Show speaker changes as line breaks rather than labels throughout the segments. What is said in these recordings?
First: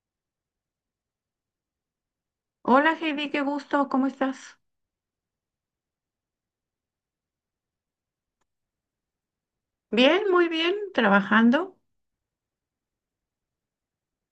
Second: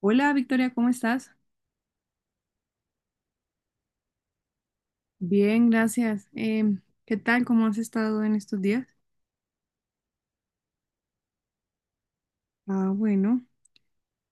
Hola Victoria, ¿cómo estás?
Hola Heidi, qué gusto, ¿cómo estás?
Bien, gracias. ¿Qué tal? ¿Cómo has estado en estos días?
Bien, muy bien, trabajando.
Ah, bueno,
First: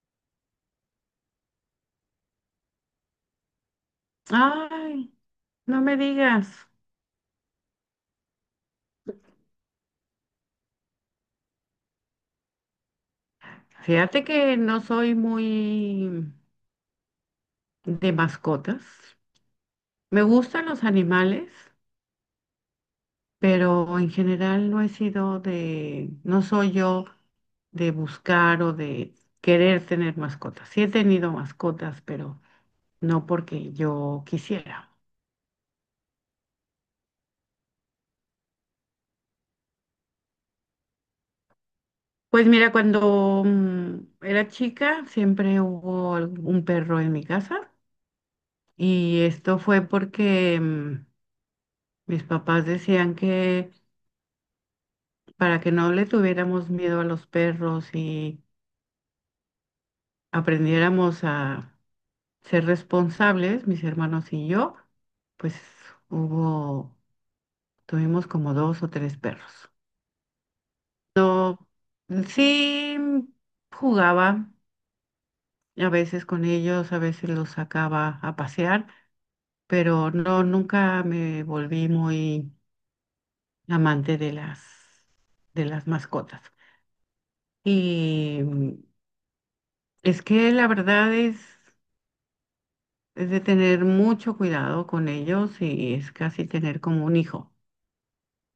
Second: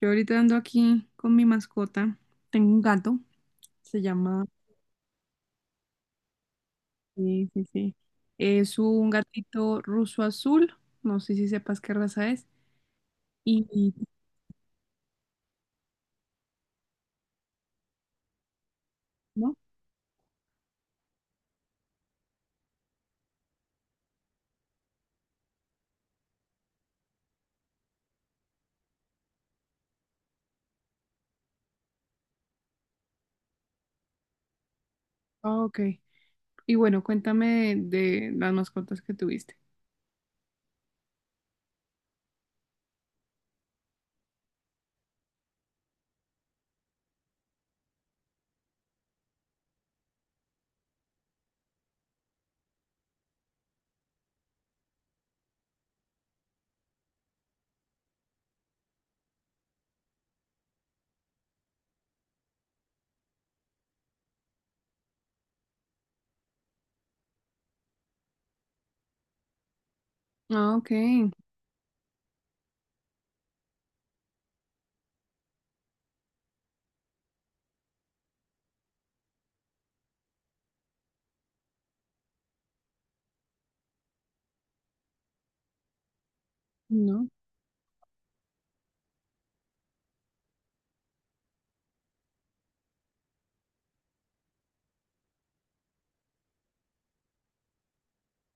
yo ahorita ando aquí con mi mascota. Tengo un gato, se llama...
Ay, no me digas.
Sí, sí, sí. Es un gatito ruso azul, no sé si sepas qué raza es. Y... y-
Fíjate que no soy muy de mascotas.
¿No?
Me gustan los animales, pero en general no he sido de, no soy yo de buscar o de querer tener mascotas. Sí he tenido mascotas, pero no porque yo quisiera.
Ah, ok. Y bueno, cuéntame de las mascotas que tuviste.
Pues mira, cuando era chica siempre hubo un perro en mi casa. Y esto fue porque mis papás decían que para que no le tuviéramos miedo a los perros y aprendiéramos a ser responsables, mis hermanos y yo, pues hubo, tuvimos como dos o tres perros.
Ah, ok.
No, sí jugaba a veces con ellos, a veces los sacaba a pasear, pero no, nunca me volví muy amante de las mascotas.
No,
Y es que la verdad es de tener mucho cuidado con ellos y es casi tener como un hijo,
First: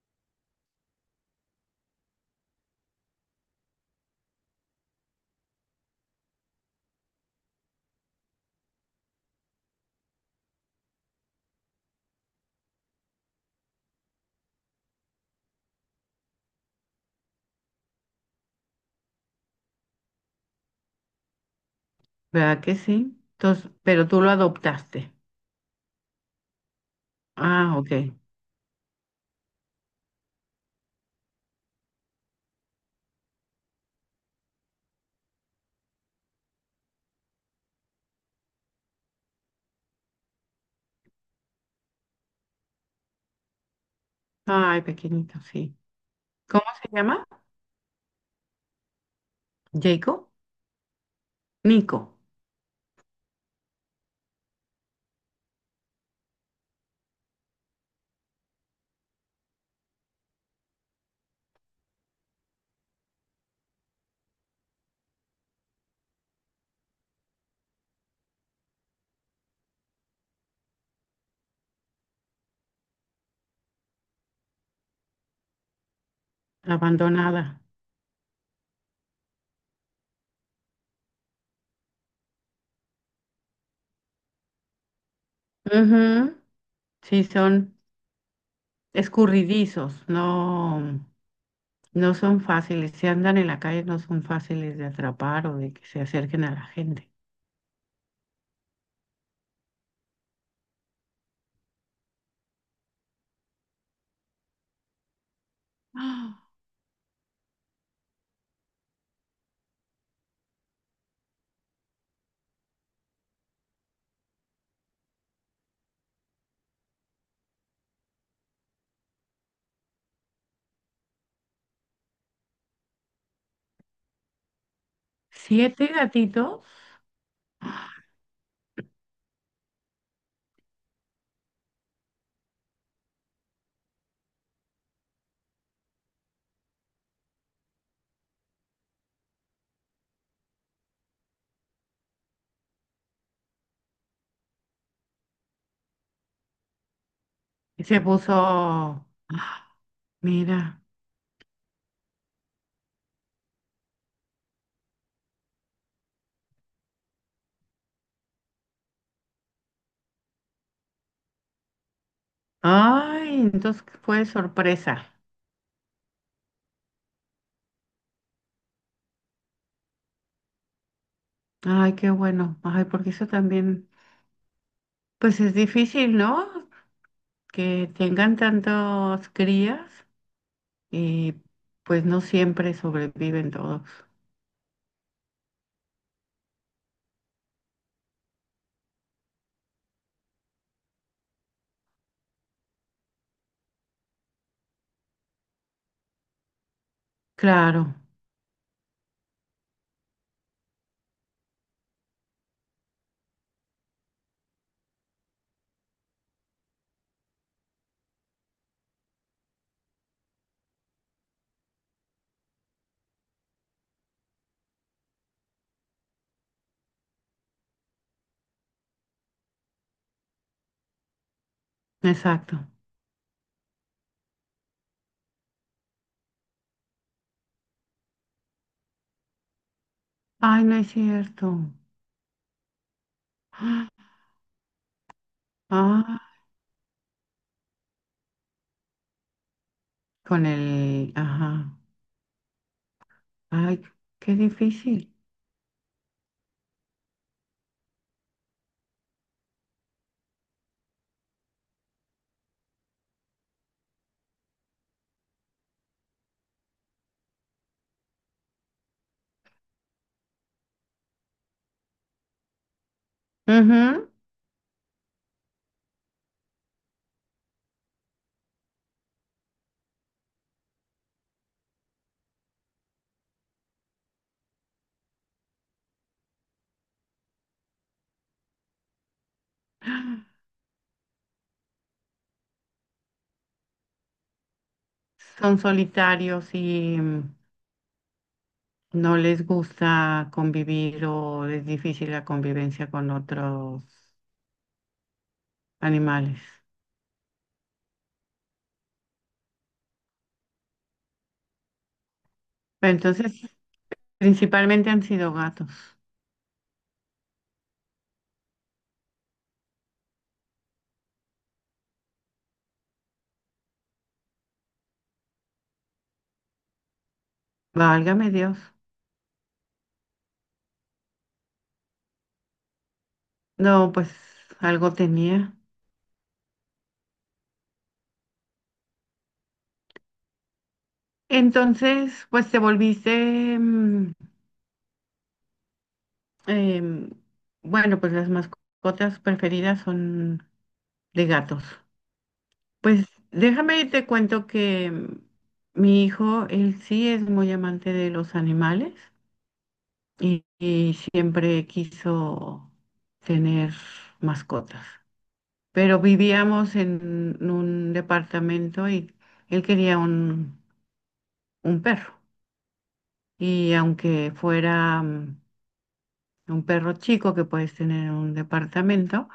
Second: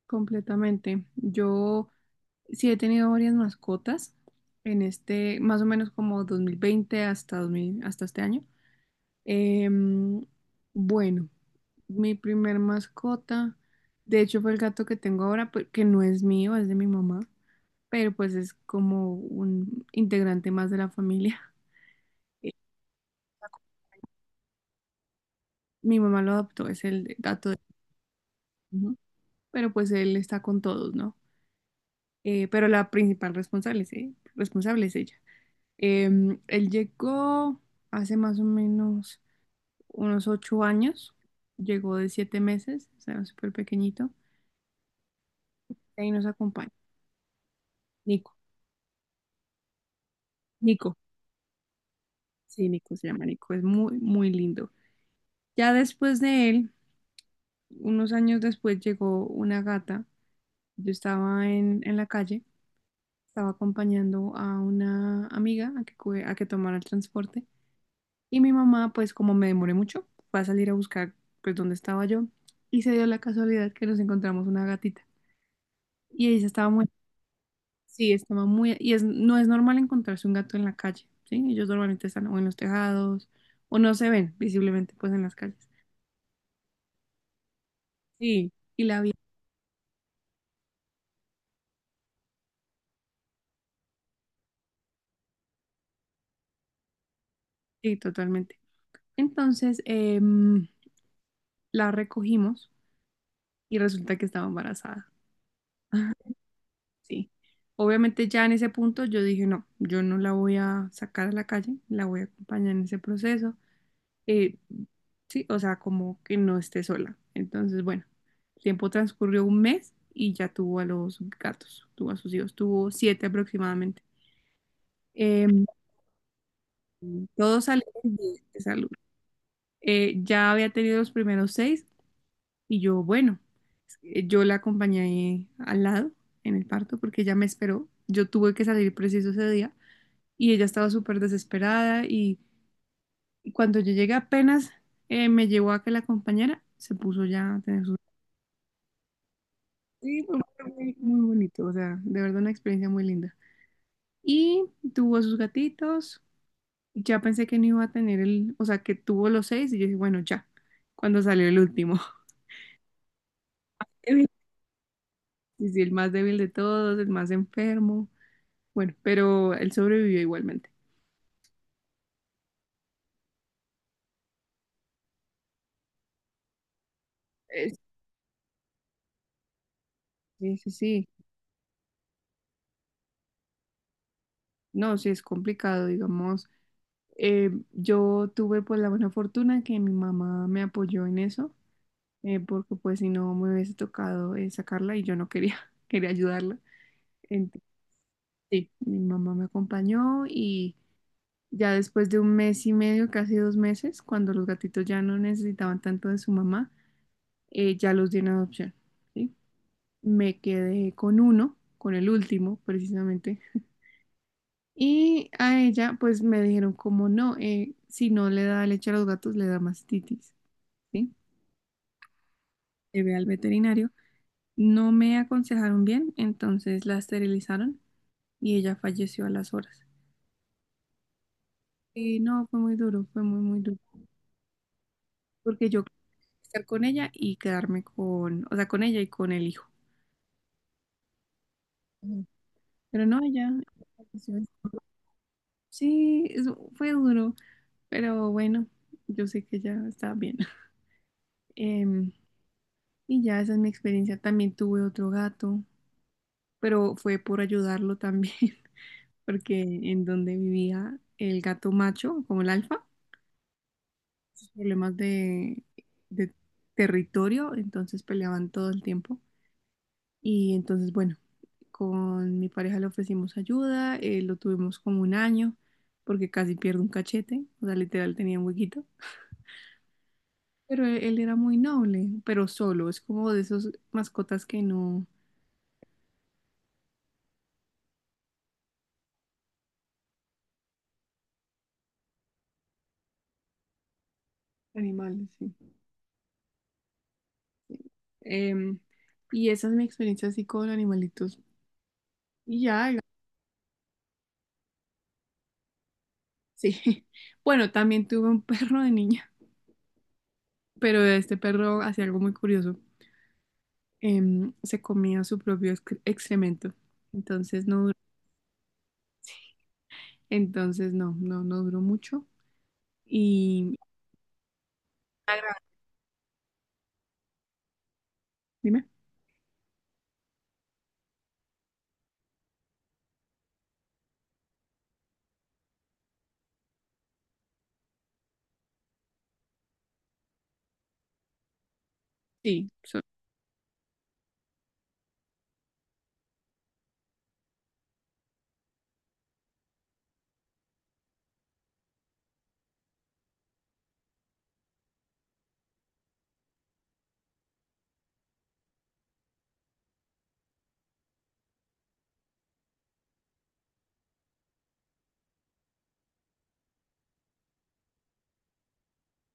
completamente. Yo... Sí, he tenido varias mascotas en este, más o menos como 2020 hasta 2000 hasta este año. Em, bueno, mi primer mascota, de hecho fue el gato que tengo ahora, que no es mío, es de mi mamá, pero pues es como un integrante más de la familia. Eh,
¿verdad que sí? Entonces, pero tú lo adoptaste.
Mi mamá lo adoptó, es el gato de...
Ah, ok.
Ujú. Pero pues él está con todos, ¿no? Pero la principal responsable es, responsable es ella. Él llegó hace más o menos unos 8 años, llegó de 7 meses, o sea, súper pequeñito,
Ay, pequeñito,
y
sí.
ahí nos
¿Cómo
acompaña.
se llama?
Nico,
Jacob.
Nico,
Nico.
sí, Nico se llama Nico, es muy, muy lindo. Ya después de él, unos años después llegó una gata, yo estaba en la calle, estaba acompañando a una amiga a que, a que tomara el transporte. Y mi mamá, pues como me demoré mucho, fue a salir a buscar pues dónde estaba yo, y se dio la casualidad que nos encontramos una gatita. Y ella estaba muy,
Abandonada.
sí, estaba muy, y es, no es normal encontrarse un gato en la calle, ¿sí? Ellos normalmente están o en los tejados o no se ven visiblemente pues en las calles.
Ujú. Sí, son
Sí. Y la vi,
escurridizos, no, no son fáciles. Si andan en la calle no son fáciles de atrapar o de que se acerquen a la gente.
sí, totalmente. Entonces la recogimos y resulta que estaba embarazada.
¡Ah!
Sí. Obviamente ya en ese punto yo dije, no, yo no la voy a sacar a la calle, la voy a acompañar en ese proceso. Eh, sí, o sea, como que no esté sola. Entonces, bueno, el tiempo transcurrió un mes y ya tuvo a los gatos, tuvo a sus hijos, tuvo siete aproximadamente. Eh,
¿Siete gatitos?
Todos salieron bien de salud. Ya había tenido los primeros seis y yo, bueno, yo la acompañé al lado en el parto porque ella me esperó. Yo tuve que salir preciso ese día y ella estaba súper desesperada y, cuando yo llegué apenas me llevó a que la compañera se puso ya a
Y
tener su...
se puso, ah,
Sí, fue
mira,
muy, muy bonito, o sea, de verdad una experiencia muy linda. Y tuvo sus gatitos, ya pensé que no iba a tener el, o sea, que tuvo los seis y yo dije, bueno, ya, cuando salió el último.
ay, entonces fue sorpresa.
Sí, sí, el más débil de todos, el más enfermo, bueno, pero él sobrevivió igualmente.
Ay, qué bueno. Ay, porque eso también, pues es difícil, ¿no?
Eh,
Que tengan tantos crías
Sí, sí, sí,
y pues no siempre sobreviven todos.
no, sí es complicado, digamos, yo tuve pues la buena fortuna que mi mamá me apoyó en eso, porque pues si no me hubiese tocado sacarla y yo no quería, quería ayudarla. Entonces,
Claro,
sí, mi mamá me acompañó y ya después de un mes y medio, casi 2 meses, cuando los gatitos ya no necesitaban tanto de su mamá, ya los di en adopción. ¿Sí? Me quedé con uno, con el último precisamente. Y a ella pues me dijeron como no, si no le da leche a los gatos, le da mastitis. ¿Sí?
exacto.
Llevé al veterinario, no me aconsejaron bien, entonces la esterilizaron y ella falleció a las horas.
Ay, no es cierto.
Y no, fue muy duro, fue muy, muy duro,
Ah,
porque yo quería
ah,
estar con ella y quedarme con, o sea, con ella y con el hijo.
con el, ajá.
Ujú. Pero no, ella
Ay,
falleció.
qué difícil.
Sí, fue duro, pero bueno, yo sé que ya está bien. Em, y ya esa es mi experiencia. También tuve otro gato, pero fue por ayudarlo también, porque en donde vivía el gato macho, como el alfa,
Ujú.
sus problemas de territorio, entonces peleaban todo el tiempo. Y entonces, bueno, con mi pareja le ofrecimos ayuda, lo tuvimos como un año, porque casi pierde un cachete, o sea, literal tenía un huequito. Pero él era muy noble, pero solo, es como de esos mascotas que no...
Son solitarios y no les gusta convivir o es difícil la convivencia con otros
Animales, sí.
animales.
Em, y esa es mi experiencia así con animalitos. Y ya,
Entonces, principalmente han sido gatos.
sí. Bueno, también tuve un perro de niña, pero este perro hacía algo muy curioso. Se comía su propio excremento. Entonces no duró,
Válgame Dios.
entonces no, no, no duró mucho. Y
No, pues algo tenía.
dime,
Entonces, pues te volviste, em, bueno, pues las mascotas preferidas son de gatos.
sí,
Pues déjame y te cuento que mi hijo, él sí es muy amante de los animales. Y, y siempre quiso tener mascotas. Pero vivíamos en un departamento y él quería un perro. Y aunque fuera un perro chico que puedes tener en un departamento,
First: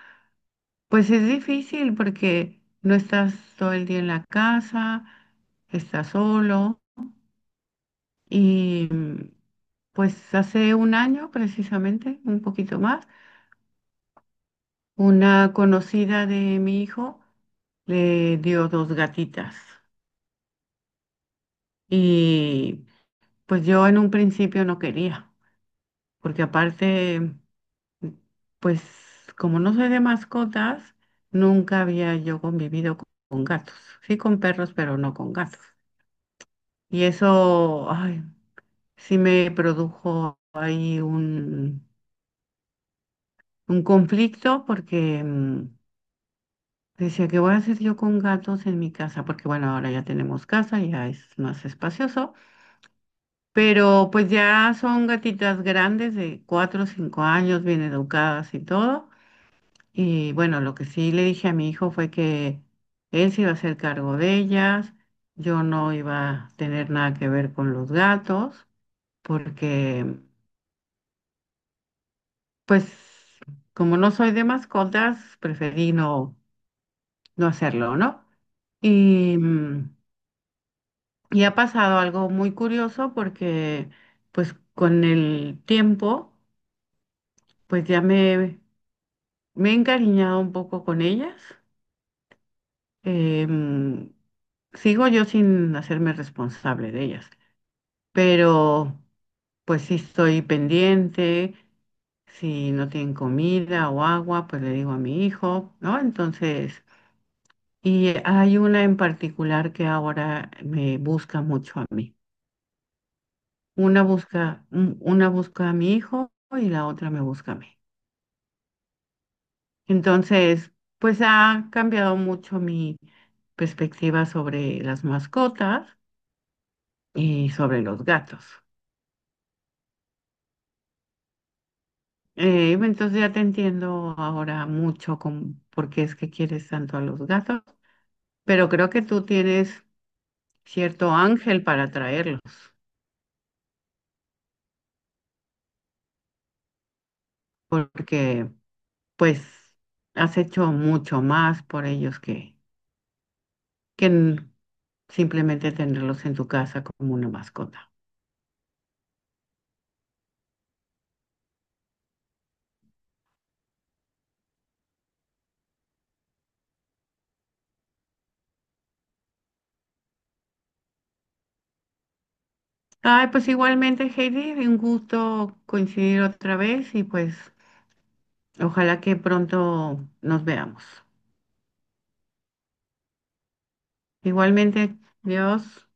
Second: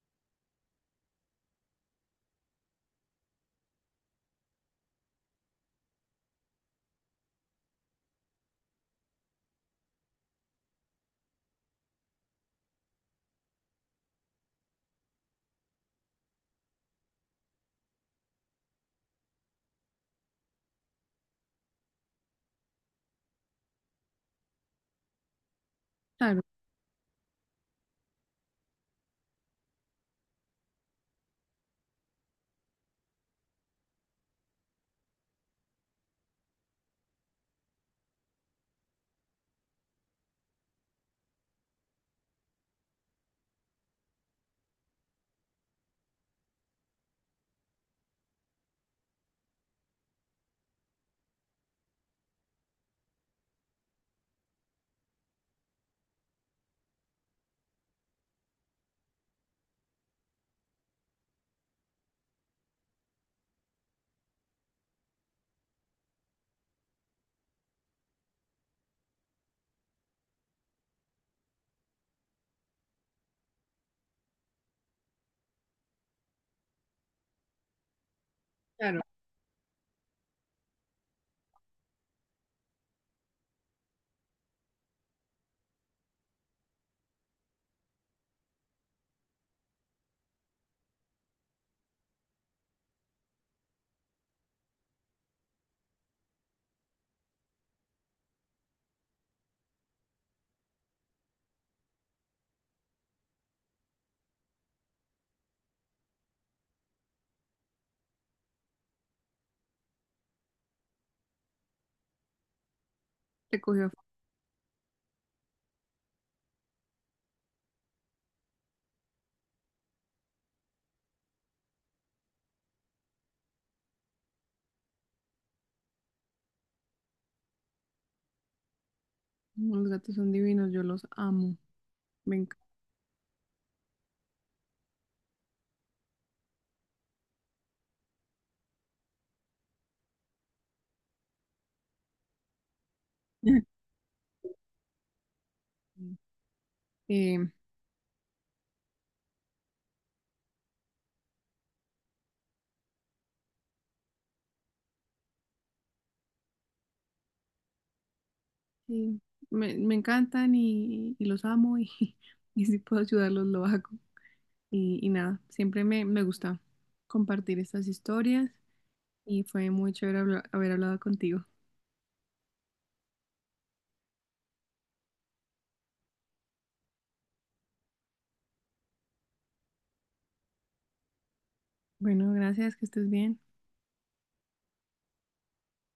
pues es difícil porque no estás todo el día en la casa, estás solo y pues hace un año precisamente, un poquito más. Una conocida de mi hijo le dio dos gatitas y pues yo en un principio no quería,
claro,
porque aparte, pues como no soy de mascotas, nunca había yo convivido con gatos, sí con perros, pero no con gatos. Y eso, ay, sí me produjo ahí un conflicto porque... mm, decía, ¿qué voy a hacer yo con gatos en mi casa? Porque bueno, ahora ya tenemos casa, ya es más espacioso, pero pues ya son gatitas grandes de 4 o 5 años, bien educadas y todo. Y bueno, lo que sí le dije a mi hijo fue que él se iba a hacer cargo de ellas, yo no iba a tener nada que ver con los gatos, porque pues como no soy de mascotas, preferí no, no hacerlo, ¿no?
claro.
Y... mm, Y ha pasado algo muy curioso porque pues con el tiempo pues ya me he encariñado un poco con ellas. Em, Sigo yo sin hacerme responsable de ellas, pero pues sí estoy pendiente, si no tienen comida o agua, pues le digo a mi hijo, ¿no? Entonces, y hay una en particular que ahora me busca mucho a mí.
Se cogió.
Una busca, una busca a mi hijo y la otra me busca a mí. Entonces, pues ha cambiado mucho mi perspectiva sobre las mascotas y sobre los gatos.
Los gatos son divinos, yo los amo. Me encantan.
Entonces ya te entiendo ahora mucho con por qué es que quieres tanto a los gatos, pero creo que tú tienes cierto ángel para traerlos,
Eh,
porque pues has hecho mucho más por ellos que que n- simplemente tenerlos en tu casa como una mascota.
sí, me encantan y, los amo y, y si puedo ayudarlos lo hago. Y, nada, siempre me gusta compartir estas historias y fue muy chévere haber hablado contigo.
Ay, pues igualmente, Heidi, un gusto coincidir otra vez y pues ojalá que pronto nos veamos.
Bueno, gracias, que estés bien.
Igualmente, Dios.